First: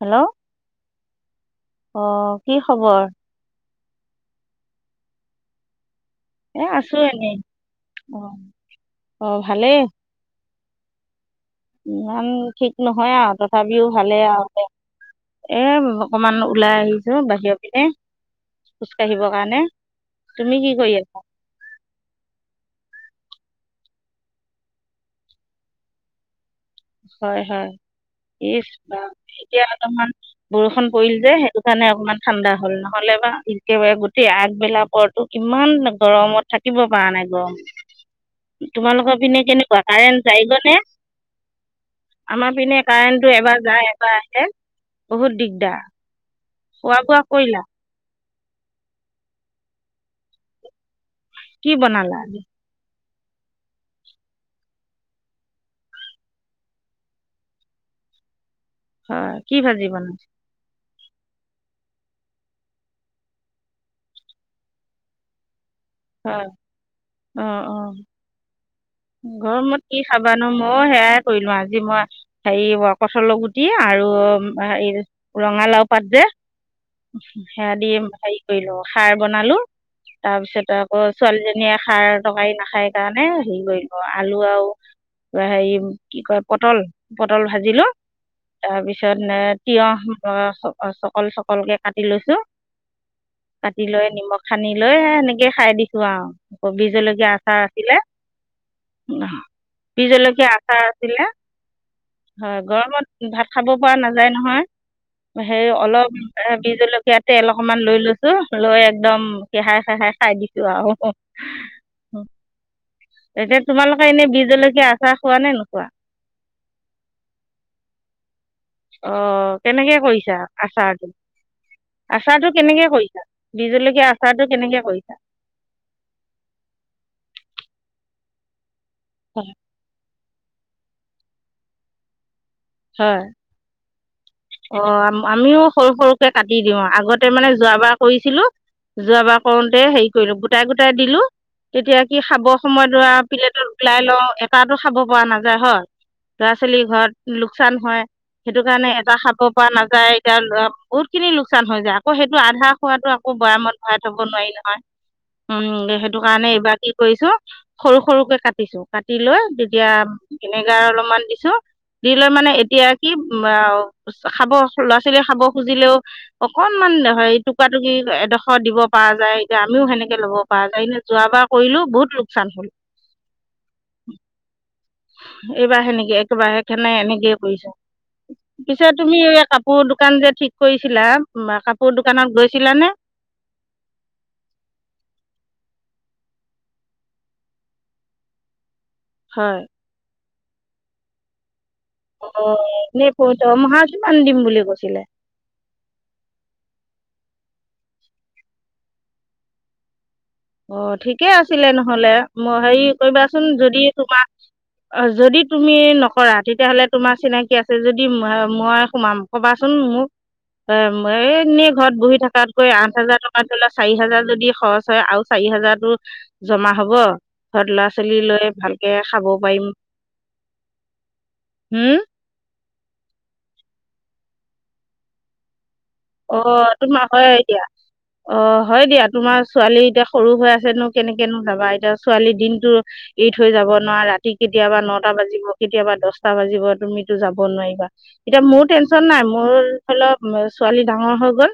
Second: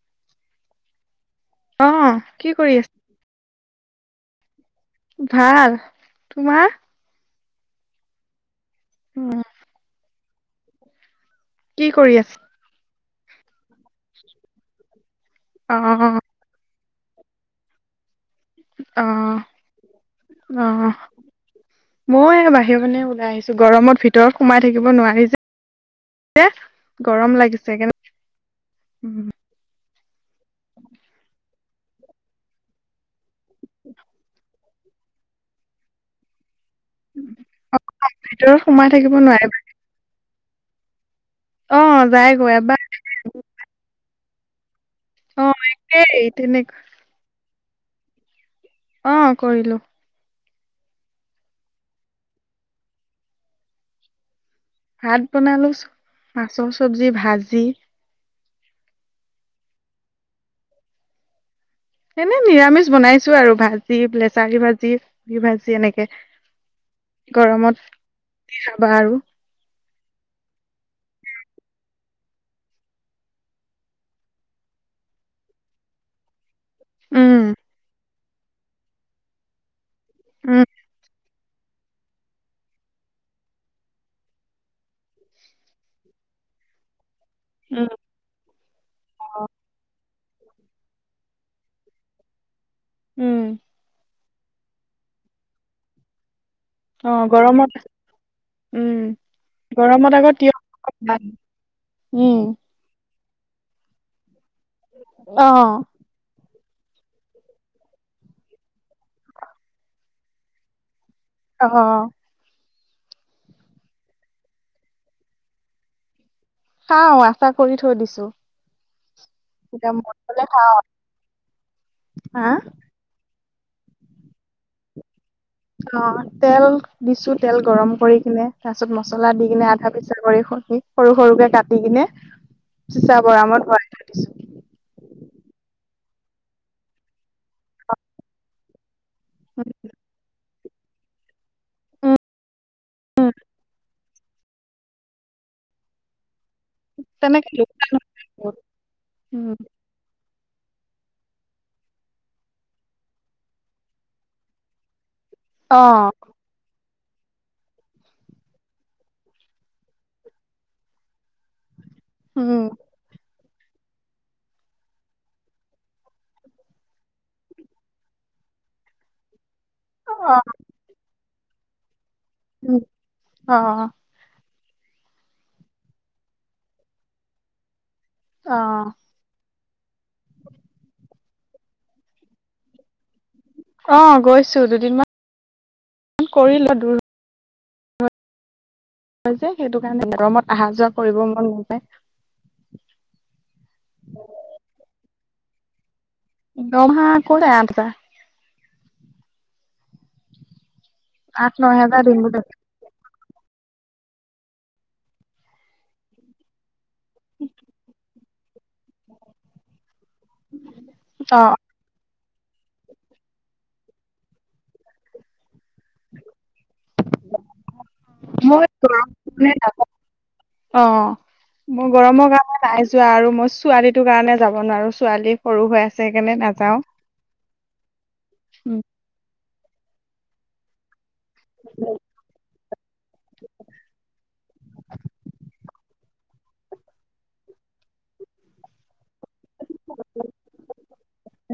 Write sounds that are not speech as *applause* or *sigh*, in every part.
Hello অ' কি খবৰ? ভাল। তোমাৰ? এ' আছো এনেই। অ-অ উম, ভালেই। কি কৰি ইমান আছা? ঠিক নহয় আৰু আগত- তথাপিও ভালেই আৰু দে, এ অ', অ', অকণমান ওলাই আহিছো বাহিৰৰ পিনে। খোজ কাঢ়িবৰ কাৰণে। তুমি কি কৰি আছা? মই বাহিৰৰ পিনে ওলাই আহিছো গৰমত ভিতৰত সোমাই থাকিব নোৱাৰি যে। *unintelligible* হয়-হয়। লাগিছে কেনে ইচ বাপ ৰি এতিয়া অলপমান- বৰষুণ পৰিল যে সেইটো কাৰণে অকণমান ঠাণ্ডা হ'ল, নহ'লে বা একেবাৰে গোটেই আগবেলা পৰতো- ইমান গৰমত- থাকিব পৰা নাই গৰমত। ভিতৰত সোমাই থাকিব তোমালোকৰ পিনে নোৱাৰে কেনেকুৱা কাৰেণ্ট যায়গৈ নে? অ', যায়গৈ আমাৰ পিনে এবাৰ কাৰেণ্টটো এবাৰ যায়, এবাৰ আহে বহুত দিগদাৰ। তেনেক খোৱা-বোৱা কৰিলা? অঁ', কৰিলো। কি বনালা আজি? ভাত বনালো, মাছৰ চব্জি, ভাজি। অহ', কি ভাজি বনাইছ? এনেই নিৰামিষ বনাইছো আৰু, ভাজি, লেচাৰী ভাজি, কবি ভাজি এনেকে। হয় অ অ গৰমত কি খাবা আৰু। গৰমত কি খাবানো মইও সেয়াই কৰিলোঁ। আজি মই- হেৰি কঠালৰ গুটি আৰু হেৰি ৰঙালাও পাত যে- উম, সেয়া দি হেৰি কৰিলো খাৰ বনালো, উম, তাৰপিছত- অ ছোৱালীজনীয়ে খাৰ তৰকাৰী নাখায় কাৰণে হেৰি কৰিলো আলু আৰু- হেৰি কি কয় পটল। পটল ভাজিলো উম, তাৰপিছত তিয়ঁহ চকল-চকলকে- কাটি লৈছো, উম, কাটি লৈ নিমখ সানি লৈ এনেকে খাই দিছো আৰু। কবি অ', জলকীয়া আচাৰ গৰমত আছিলে। উম গৰমত আকৌ বিহজলকীয়া তিয়হ আচাৰ ভাল। আছিলে। উম উমঁ, গৰমত- ভাত খাব পৰা নাযায় নহয়, হেৰি অ', অলপ- বিহ জলকীয়া তেল অকণমান লৈ লৈছো, লৈ একদম গেহাই- ঘেহাই খাই দিছো আৰু। অ। এতিয়া তোমালোকে এনেই বিহ জলকীয়া আচাৰ খোৱা নে নোখোৱা? খাওঁ আচাৰ কৰি থৈ দিছো। অ', এতিয়া কেনেকে মন কৰিছা গ'লে খাওঁ। আচাৰটো, হা আচাৰটো কেনেকে কৰিছা? বিহ জলকীয়া আচাৰটো কেনেকে কৰিছা? অঁহ', - তেল দিছো, তেল গৰম কৰি কিনে, তাৰ পিছত মছলা দি হয় কিনে আধা *unintelligible* সৰু সৰুকে কাটি কিনে হয় চিচা বৈয়ামত ভৰাই থৈ দিছোঁ। অ আমিও সৰু সৰুকে কাটি দিওঁ আগতে মানে যোৱা বাৰ কৰিছিলোঁ। যোৱ বাৰ কৰোঁতে হেৰি কৰিলো গোটাই গোটাই দিলোঁ। তেতিয়া উম, কি খাব সময়ত *unintelligible* প্লেটত ওলাই লওঁ এটাতো খাব পৰা নাযায় হয়। ল'ৰা -ছোৱালীৰ ঘৰত লোকচান হয় সেইটো কাৰণে এটা খাব উম, পাৰা নাযায় এতিয়া বহুত খিনি লোকচান হৈ যায় আকৌ সেইটো আধা খোৱাটো আকৌ বৈয়ামত ভৰাই থ'ব নোৱাৰি নহয়। *inaudible* উম সেইটো কাৰণে এইবাৰ কি কৰিছোঁ। সৰু সৰুকে কাটিছো কাটি লৈ তেতিয়া ভিনেগাৰ অলপমান দিছোঁ। দি লৈ মানে উম, এতিয়া কি অ খাব ল'ৰা ছোৱালীয়ে খাব খুজিলেও অকনমান হেৰি টুকুৰা টুকুৰি‌ এডোখৰ দিব পাৰা যায় এতিয়া আমিও সেনেকে ল'ব অ', পৰা যায় এনে যোৱ বাৰ কৰিলো বহুত লোকচান হ'ল উম, অ এইবাৰ সেনেকে একেবাৰে সেই কাৰণে এনেকেই কৰিছোঁ। পিছে অ', তুমি এই কাপোৰ দোকান যে ঠিক কৰিছিলা কাপোৰ দোকানত গৈছিলানে? অ গৈছো দুদিনমান কৰিলোঁ *unintelligible* কয় যে হয় সেইটো কাৰণে গৰমত অহা যোৱা কৰিব মন নযায়। অ নে প দৰমহা কিমান দিম বুলি কৈছিলে? দৰমহা ক'লে আঠহাজাৰ। অ ঠিকে আঠ আছিলে ন হেজাৰ নহ'লে দিম বুলি মই হেৰি কৰিবাচোন যদি তোমাক অ যদি তুমি নকৰা তেতিয়াহ'লে তোমাৰ চিনাকি আছে যদি মইয়ে সোমাম কবাচোন মোক এ এই অ', নি ঘৰত বহি থকাতকৈ আঠ হাজাৰ টকাত ধৰি ল চাৰি হাজাৰ যদি খৰচ হয় আৰু চাৰি হাজাৰতো জমা হ'ব ঘৰত ল'ৰা ছোৱালী লৈ মই ভালকে গৰম খাব কাৰণে পাৰিম। নাযাওঁ অ মোৰ হুম গৰমৰ কাৰণে নাই যো যোৱা আৰু মই ছোৱালীটো কাৰণে যাব নোৱাৰোঁ। ছোৱালী সৰু হৈ আছে। অ নাযাওঁ। তোমাৰ হয় দিয়া অ হয় দিয়া তোমাৰ ছোৱালী এতিয়া সৰু হৈ আছেনো কেনেকেনো যাবা এতিয়া ছোৱালীৰ দিনটো এ থৈ যাব নোৱাৰা ৰাতি কেতিয়াবা নটা বাজিব কেতিয়াবা দহ টা বাজিব তুমি টো যাব নোৱাৰিবা এতিয়া মোৰ টেনচন নাই মোৰ ধৰি ল ডাঙৰ হৈ গ'ল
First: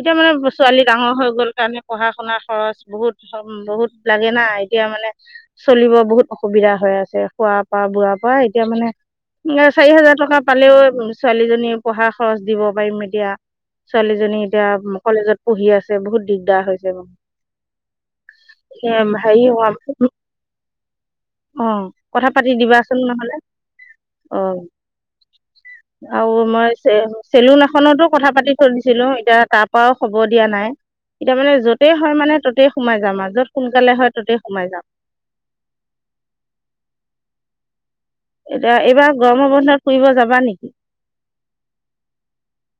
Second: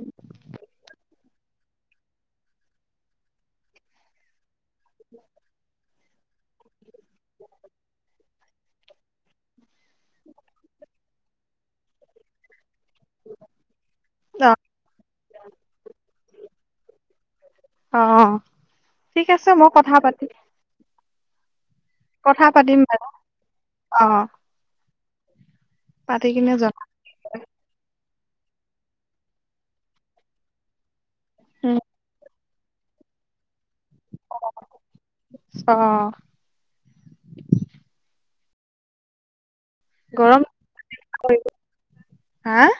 এতিয়া মানে ছোৱালী ডাঙৰ হৈ গল কাৰণে পঢ়া শুনাৰ খৰচ বহুত বহুত লাগে না এতিয়া মানে চলিব বহুত অসুবিধা হৈ আছে খোৱা পৰা বোৱাৰ পৰা এতিয়া মানে চাৰি হাজাৰ টকা পালেও ছোৱালীজনী পঢ়া খৰচ দিব পাৰিম এতিয়া। ছোৱালীজনী অ', এতিয়া কলেজত পঢ়ি আছে বহুত দিগদাৰ হৈছে মোৰ অ', এ ঠিক হেৰি আছে মই কম কথা পাতি অ কথা পাতি পাতিম দিবাচোন বাৰু নহ'লে অ পাতি আৰু কিনে মই জনাম। চে চেলুন এখনতো কথা পাতি থৈ দিছিলো এতিয়া তাৰ পৰাও খবৰ দিয়া নাই এতিয়া মানে উম য'তেই হয় মানে ত'তেই সোমাই যাম যত সোনকালে হয় ততেই সোমাই যাম। অঁ এতিয়া এইবাৰ গৰমৰ বন্ধত ফুৰিব যাবা গৰম নেকি হা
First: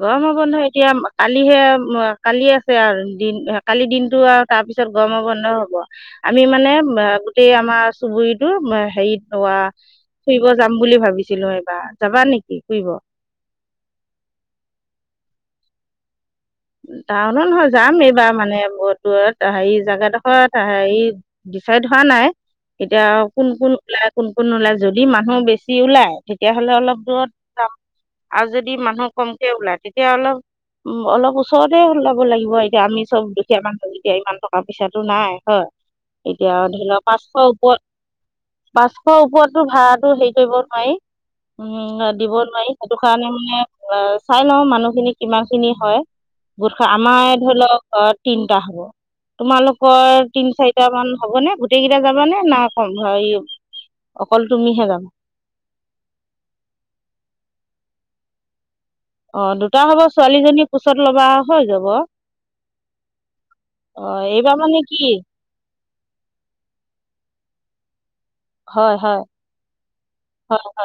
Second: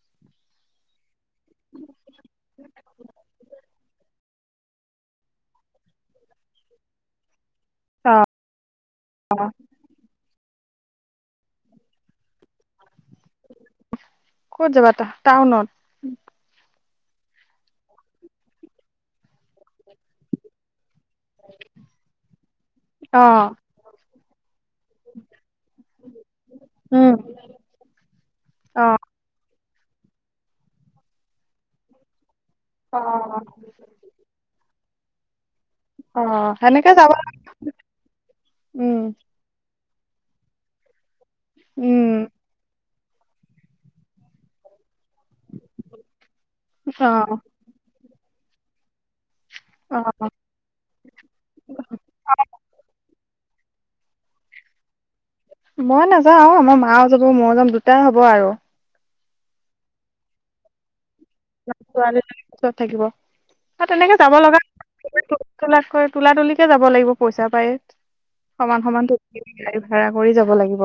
গৰমৰ বন্ধ এতিয়া কালিহে কালি আছে আৰু দিন কালি দিনটো আৰু তাৰপিছত গৰমৰ বন্ধ হ'ব, আমি মানে গোটেই আমাৰ অ', চুবুুৰিটো হেৰিত ওৱা ফুৰিব যাম বুলি ভাবিছিলোঁ এইবাৰ। যাবা নেকি ফুৰিব? ক'ত যাবা টা-টাউনত? টাউনত নহয়, যাম এইবাৰ মানে বহুত দুৰত হেৰি জাগাডোখৰ হেৰি ডিচাইড হোৱা নাই, এতিয়া কোন অ'। কোন ওলাই। কোন কোন ওলায়, যদি মানুহ বেছি ওলায় তেতিয়াহ'লে অলপ উম দূৰত যাম আৰু যদি অ', মানুহ কমকে ওলায় তেতিয়া অলপ উ, অলপ ওচ ওচৰতে ওলাব লাগিব, এতিয়া আমি চব অ', দুখীয়া মানুহ যেতিয়া ইমান টকা পইচাটো নাই। হয়। অ', এতিয়া ধৰি সেনেকে ল' যাব পাঁচশ ওপৰত, উম, পাঁচশৰ ওপৰত টো ভাড়াটো হেৰি কৰিব নোৱাৰি, উম, দিব নোৱাৰি। সেইটো কাৰণে মানে অ' চাই লও মানুহখিনি কিমানখিনি হয়। গোট খাই আমাৰে অ', ধৰি ল ঘৰত তিনটা হ'ব, তোমালোকৰ অ', তিন চাৰি টামান হ'ব নে গোটেই কেইটা যাবানে না অকল তুমিহে যাবা? মই নাযাওঁ, আমাৰ মাও যাব, মই যাম দুটাই হ'ব আৰু। অ' দুটা হ'ব, ছোৱালীজনী কোচত ল'বা। হৈ যাব ছোৱালীজনী কোচত থাকিব আৰু তেনেকে অঁ যাব এইবাৰ লগা মানে কি *unintelligible* লাতকৈ তোলা তুলিকে যাব লাগিব পইচা পায়। সমান হয় সমানটো হয় *unintelligible* গাড়ী ভাড়া কৰি যাব হয় লাগিব।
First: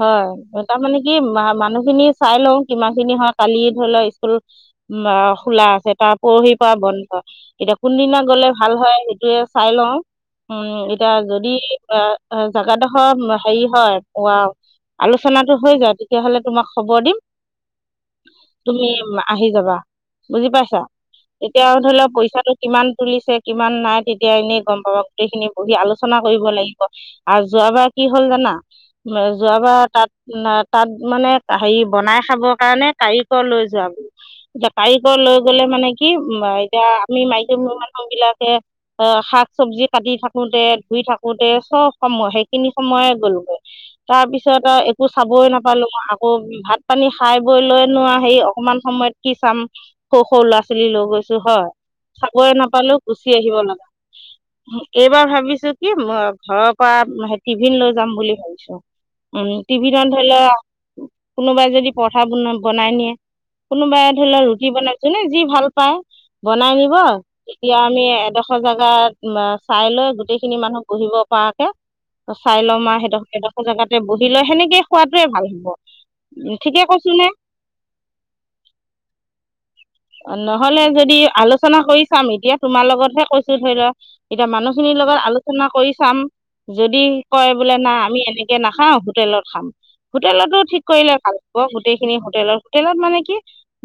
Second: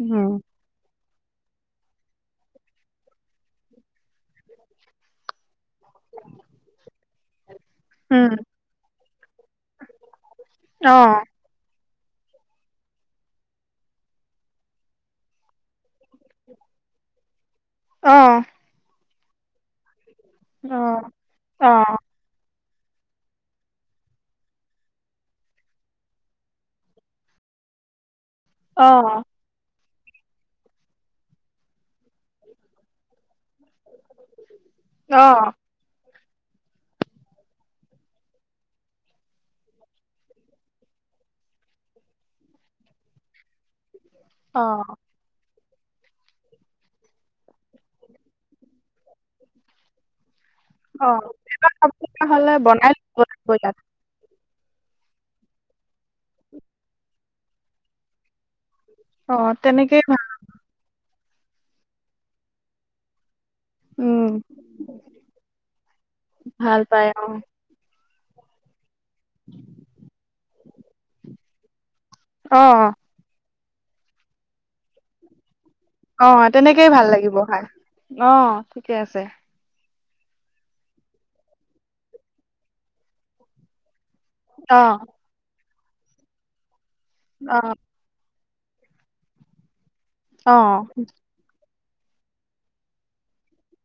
হয় উম। হয় তাৰমানে কি মা-মানুহখিনি চাই লওঁ কিমানখিনি হয়, কালি ধৰি ল স্কুল উ, খোলা আছে। তাৰ পৰহিৰ পৰা বন্ধ, এতিয়া কোনদিনা উম গ'লে ভাল হয় সেইটোয়ে চাই লওঁ। উম, অ এতিয়া যদি এ, এ, জাগাডোখৰ হেৰি হয় উৱা আলোচনাটো হৈ যওঁ তেতিয়াহ'লে তোমাক খবৰ দিম। অ তুমি আহি যাবা। বুজি অ পাইছা? এতিয়া অ আৰু ধৰি লও পইচাটো কিমান তুলিছে, কিমান নাই তেতিয়া এনেই গম পাবা, গোটেইখিনি বহি আলোচনা কৰিব লাগিব। আৰু যোৱাবাৰ কি হ'ল জানা অ যোৱাবাৰ তাত তাত মানে হেৰি বনাই খাবৰ কাৰণে কাৰিকৰ লৈ *unintelligible* এতিয়া কাৰিকৰ অ লৈ গ'লে মানে কি এতিয়া আমি মাইকি মানুহবিলাকে আ, শাক চব্জি কাটি থাকোতে, ধুই থাকো কোতে চব সময় সেইখিনি সময়ে গলোগে অ তাৰপিছত আৰু একো চাবই নাপালোঁ আকৌ ভাত পানী খাই বৈ লৈনোৱা হে অকমান সময়ত কি চাম। সৰু সৰু ল'ৰা ছোৱালী লৈ অ গৈছোঁ হয়। এবাৰ খাব লগা চাকৰি হলে বনাই নাপালেও লব গুচি লাগিব আহিব ইয়াত লগা এইবাৰ ভাবিছোঁ কি ঘৰৰ পৰা টিভিন লৈ যাম বুলি ভাবিছোঁ। অ উম, তেনেকেই টিভিনত ভাল ধৰি লোৱা কোনোবাই যদি পৰঠা বন বনাই নিয়ে। কোনোবাই উম ধৰি লোৱা ৰুটি বনাই, জুনে যি ভাল পায় বনাই ভাল নিব পাই অ এতিয়া আমি এডোখৰ জোগাত আ, চাই লৈ গোটেই খিনি মানুহ বহিব পৰাকে, চাই ল'ম অ আৰু *unintelligible* জেগাতে বহি লৈ, সেনেকে খোৱাটোৱে ভাল হ'ব। অ' ঠিকে তেনেকেই ভাল কৈছো নে লাগিব খাই। অ' ঠিকে আছে। নহ'লে যদি আলোচনা কৰি চাম, এতিয়া তোমাৰ লগতহে কৈচয় ধৰি লোৱা। এতিয়া অ মানুহখিনিৰ লগত আলোচনা কৰি চাম যদি কয় অ বোলে না আমি এনে কে নাখাওঁ হোটেলত খাম, অ হোটেলতো ঠিক কৰিলে ভাল। অ গোটেই খিনি হোটেলৰ হোটেলত মানে কি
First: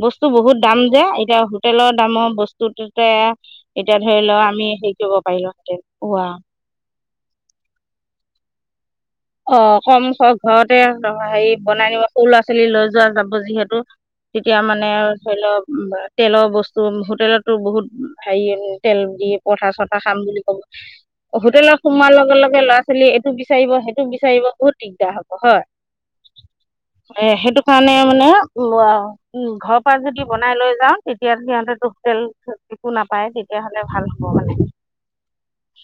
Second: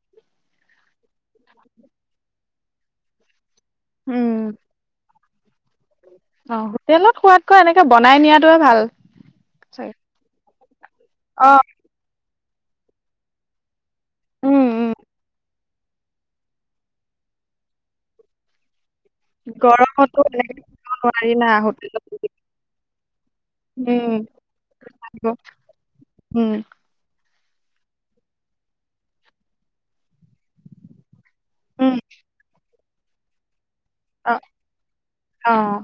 বস্তু বহুত দাম যে এতিয়া হোটেলৰ দামৰ বস্তুটোতে এতিয়া ধৰি উম লও আমি হেৰি কৰিব পাৰিলো হেঁতেন। অ হোটেলত খোৱাতকৈ এনেকে বনাই নিয়াতোয়ে ভাল। অ চাগে কম ক ঘৰতে হেৰি অ বনাই নিব সৰু ল'ৰা ছোৱালী লৈ যোৱা যাব যিহেতু। তেতিয়া উম, মানে উম, ধৰি লওক তেলৰ বস্তু হোটেলতো বহুত হেৰি তেল পৰঠা চৰঠা খাম গৰমতো বুলি এনেকে কব থাকিব নোৱাৰি না হোটেলত সোমোৱাৰ লগে লগে ল'ৰা ছোৱালী এইটো বিচাৰিব সেই সেইটো উম, বিচাৰিব বহুত দিগদাৰ থাকিব হ'ব হয়। উম, এ সেইটো কাৰণে মানে উ উম ঘৰৰ পৰা যদি বনাই লৈ যাওঁ। তেতিয়াৰ সিহঁতে উম, হোটেল একো নাপায় তেতিয়াহলে ভাল হ'ব অ', মানে। অ',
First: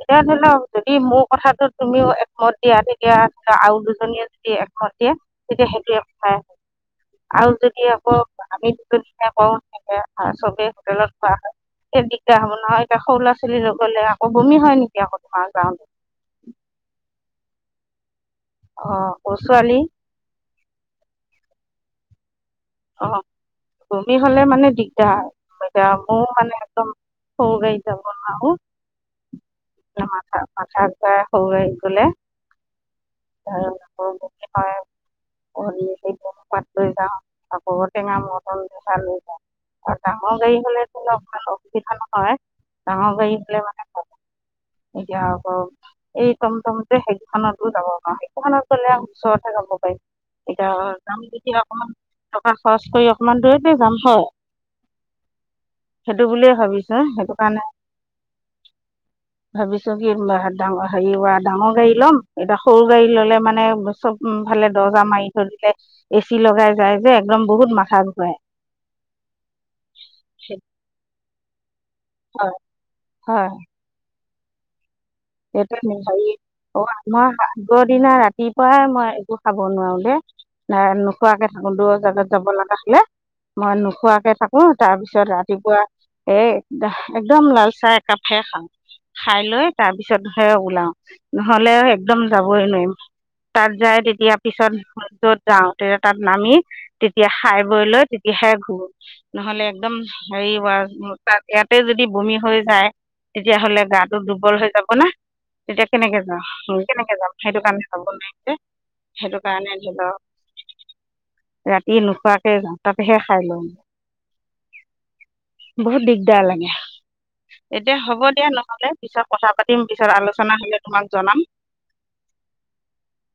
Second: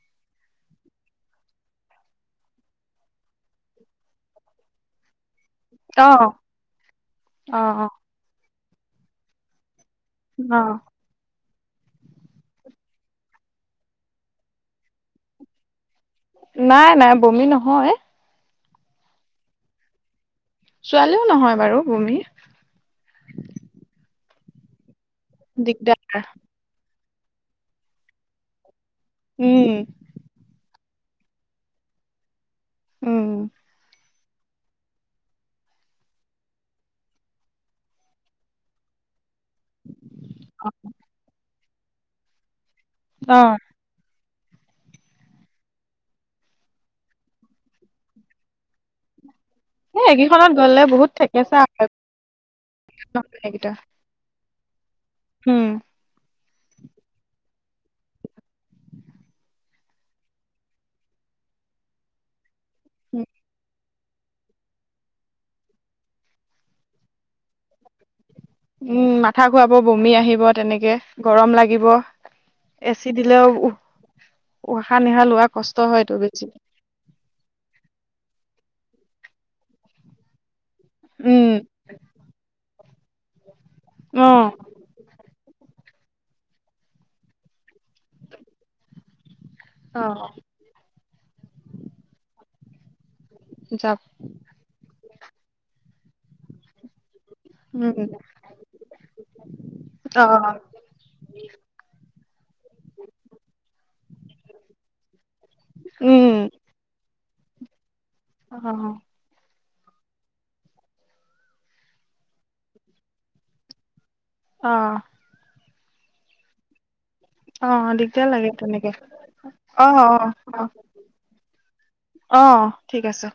এতিয়া ধৰি লওক যদি মোৰ কথাটো তুমিও একমত দিয়া তেতিয়া আৰু দুজনীয়ে যদি একমত দিয়ে তেতিয়া সেইটোয়ে অ', কথাই আৰু যদি অ', আকৌ আমি দুজনিয়ে কওঁ *unintelligible* চবেই অ', হোটেলত খোৱা হয় এ দিগদাৰ হ'ব নহয় এতিয়া সৰু ল'ৰা ছোৱালী লৈ গ'লে আকৌ বমি হয় নেকি আকৌ তোমাৰ যাওঁ নাই নাই বমি নহয়। অ আকৌ ছোৱালী। ছোৱালীও নহয় বাৰু বমি। অ বমি হলে মানে দিগদাৰ এতিয়া দিগদাৰ মইও মানে একদম সৰু গাড়ীত যাব নোৱাৰো উম, মাথা মাথা ঘূৰাই সৰু গাড়ীত গলে উম, *unintelligible* আকৌ ঔটেঙা মটন মখা লৈ যায় আৰু ডাঙৰ গাড়ী হলে ধৰি লওক সেইখন হয় ডাঙৰ গাড়ী হলে মানে *inaudible* এতিয়া আকৌ এই টম টম যে সেইখনতো যাব পাৰো সেইখনত গলে ওচৰতহে যাব পাৰিম এ একেইখনত এতিয়া গ'লে বহুত যাম যেতিয়া থেকেছা অকমান টকা খৰচ কৰি অকমান দূৰৈতে যাম হয় উম সেইটো বুলিয়ে ভাবিছে সেইটো কাৰণে ভাবিছো কি ডাঙৰ হেৰি ডাঙৰ গাড়ী লম এতিয়া সৰু গাড়ী উম, ললে মানে চব মোফালে দৰ্জা মাৰি থৈ দিলে এচি লগাই যায় যে একদম বহুত মাথা ঘূৰাই উম মাথা ঘূৰাব বমি আহিব তেনেকে গৰম লাগিব এচি দিলেও হয় উ উশাহ নিশা লোৱা সেইটো কষ্ট নি- হয়টো হেৰি বেছি অ' মই আগৰ দিনা ৰাতিপুৱাই মই একো খাব নোৱাৰো দেই নাই নোখোৱাকে উম, থাকো দূৰৰ জেগাত যাব লগা হলে মই নোখোৱাকে অ', থাকো তাৰপিছত ৰাতিপুৱা এ একদম লাল চাহ একাপহে খাওঁ খাই লৈ তাক অ', পিছতহে উলাও নহলে একদম যাবই নোৱাৰিম তাত যাম যায় তেতিয়া পিছত যত যাওঁ তেতিয়া তাত নামি তেতিয়া খাই বৈ উম। লৈ তেতিয়াহে ঘূৰো নহলে একদম হেৰি অ', হোৱাৰ তাত ইয়াতে যদি বমি হৈ যায় তেতিয়াহলে গাটো দুৰ্বল হৈ যাব হবনা, তেতিয়া কেনেকে উম, যাম কেনেকে যাম সেইটো কাৰণে চাব নোৱাৰে। অঁ হ হ। সেইটো কাৰণে ধইল। ৰাতি নোখোৱাকে যাওঁ, তাতেহে খাই লওঁ। অঁ' বহুত দিগদাৰ লাগে। অ', এতিয়া দিগদাৰ হ'ব লাগে দিয়া তেনেকে নহলে পিছত কথা পাত- তিম অ', পিছত, অ', আলোচনা হলে তোমাক জনাম। অঁ' ঠিক আছে।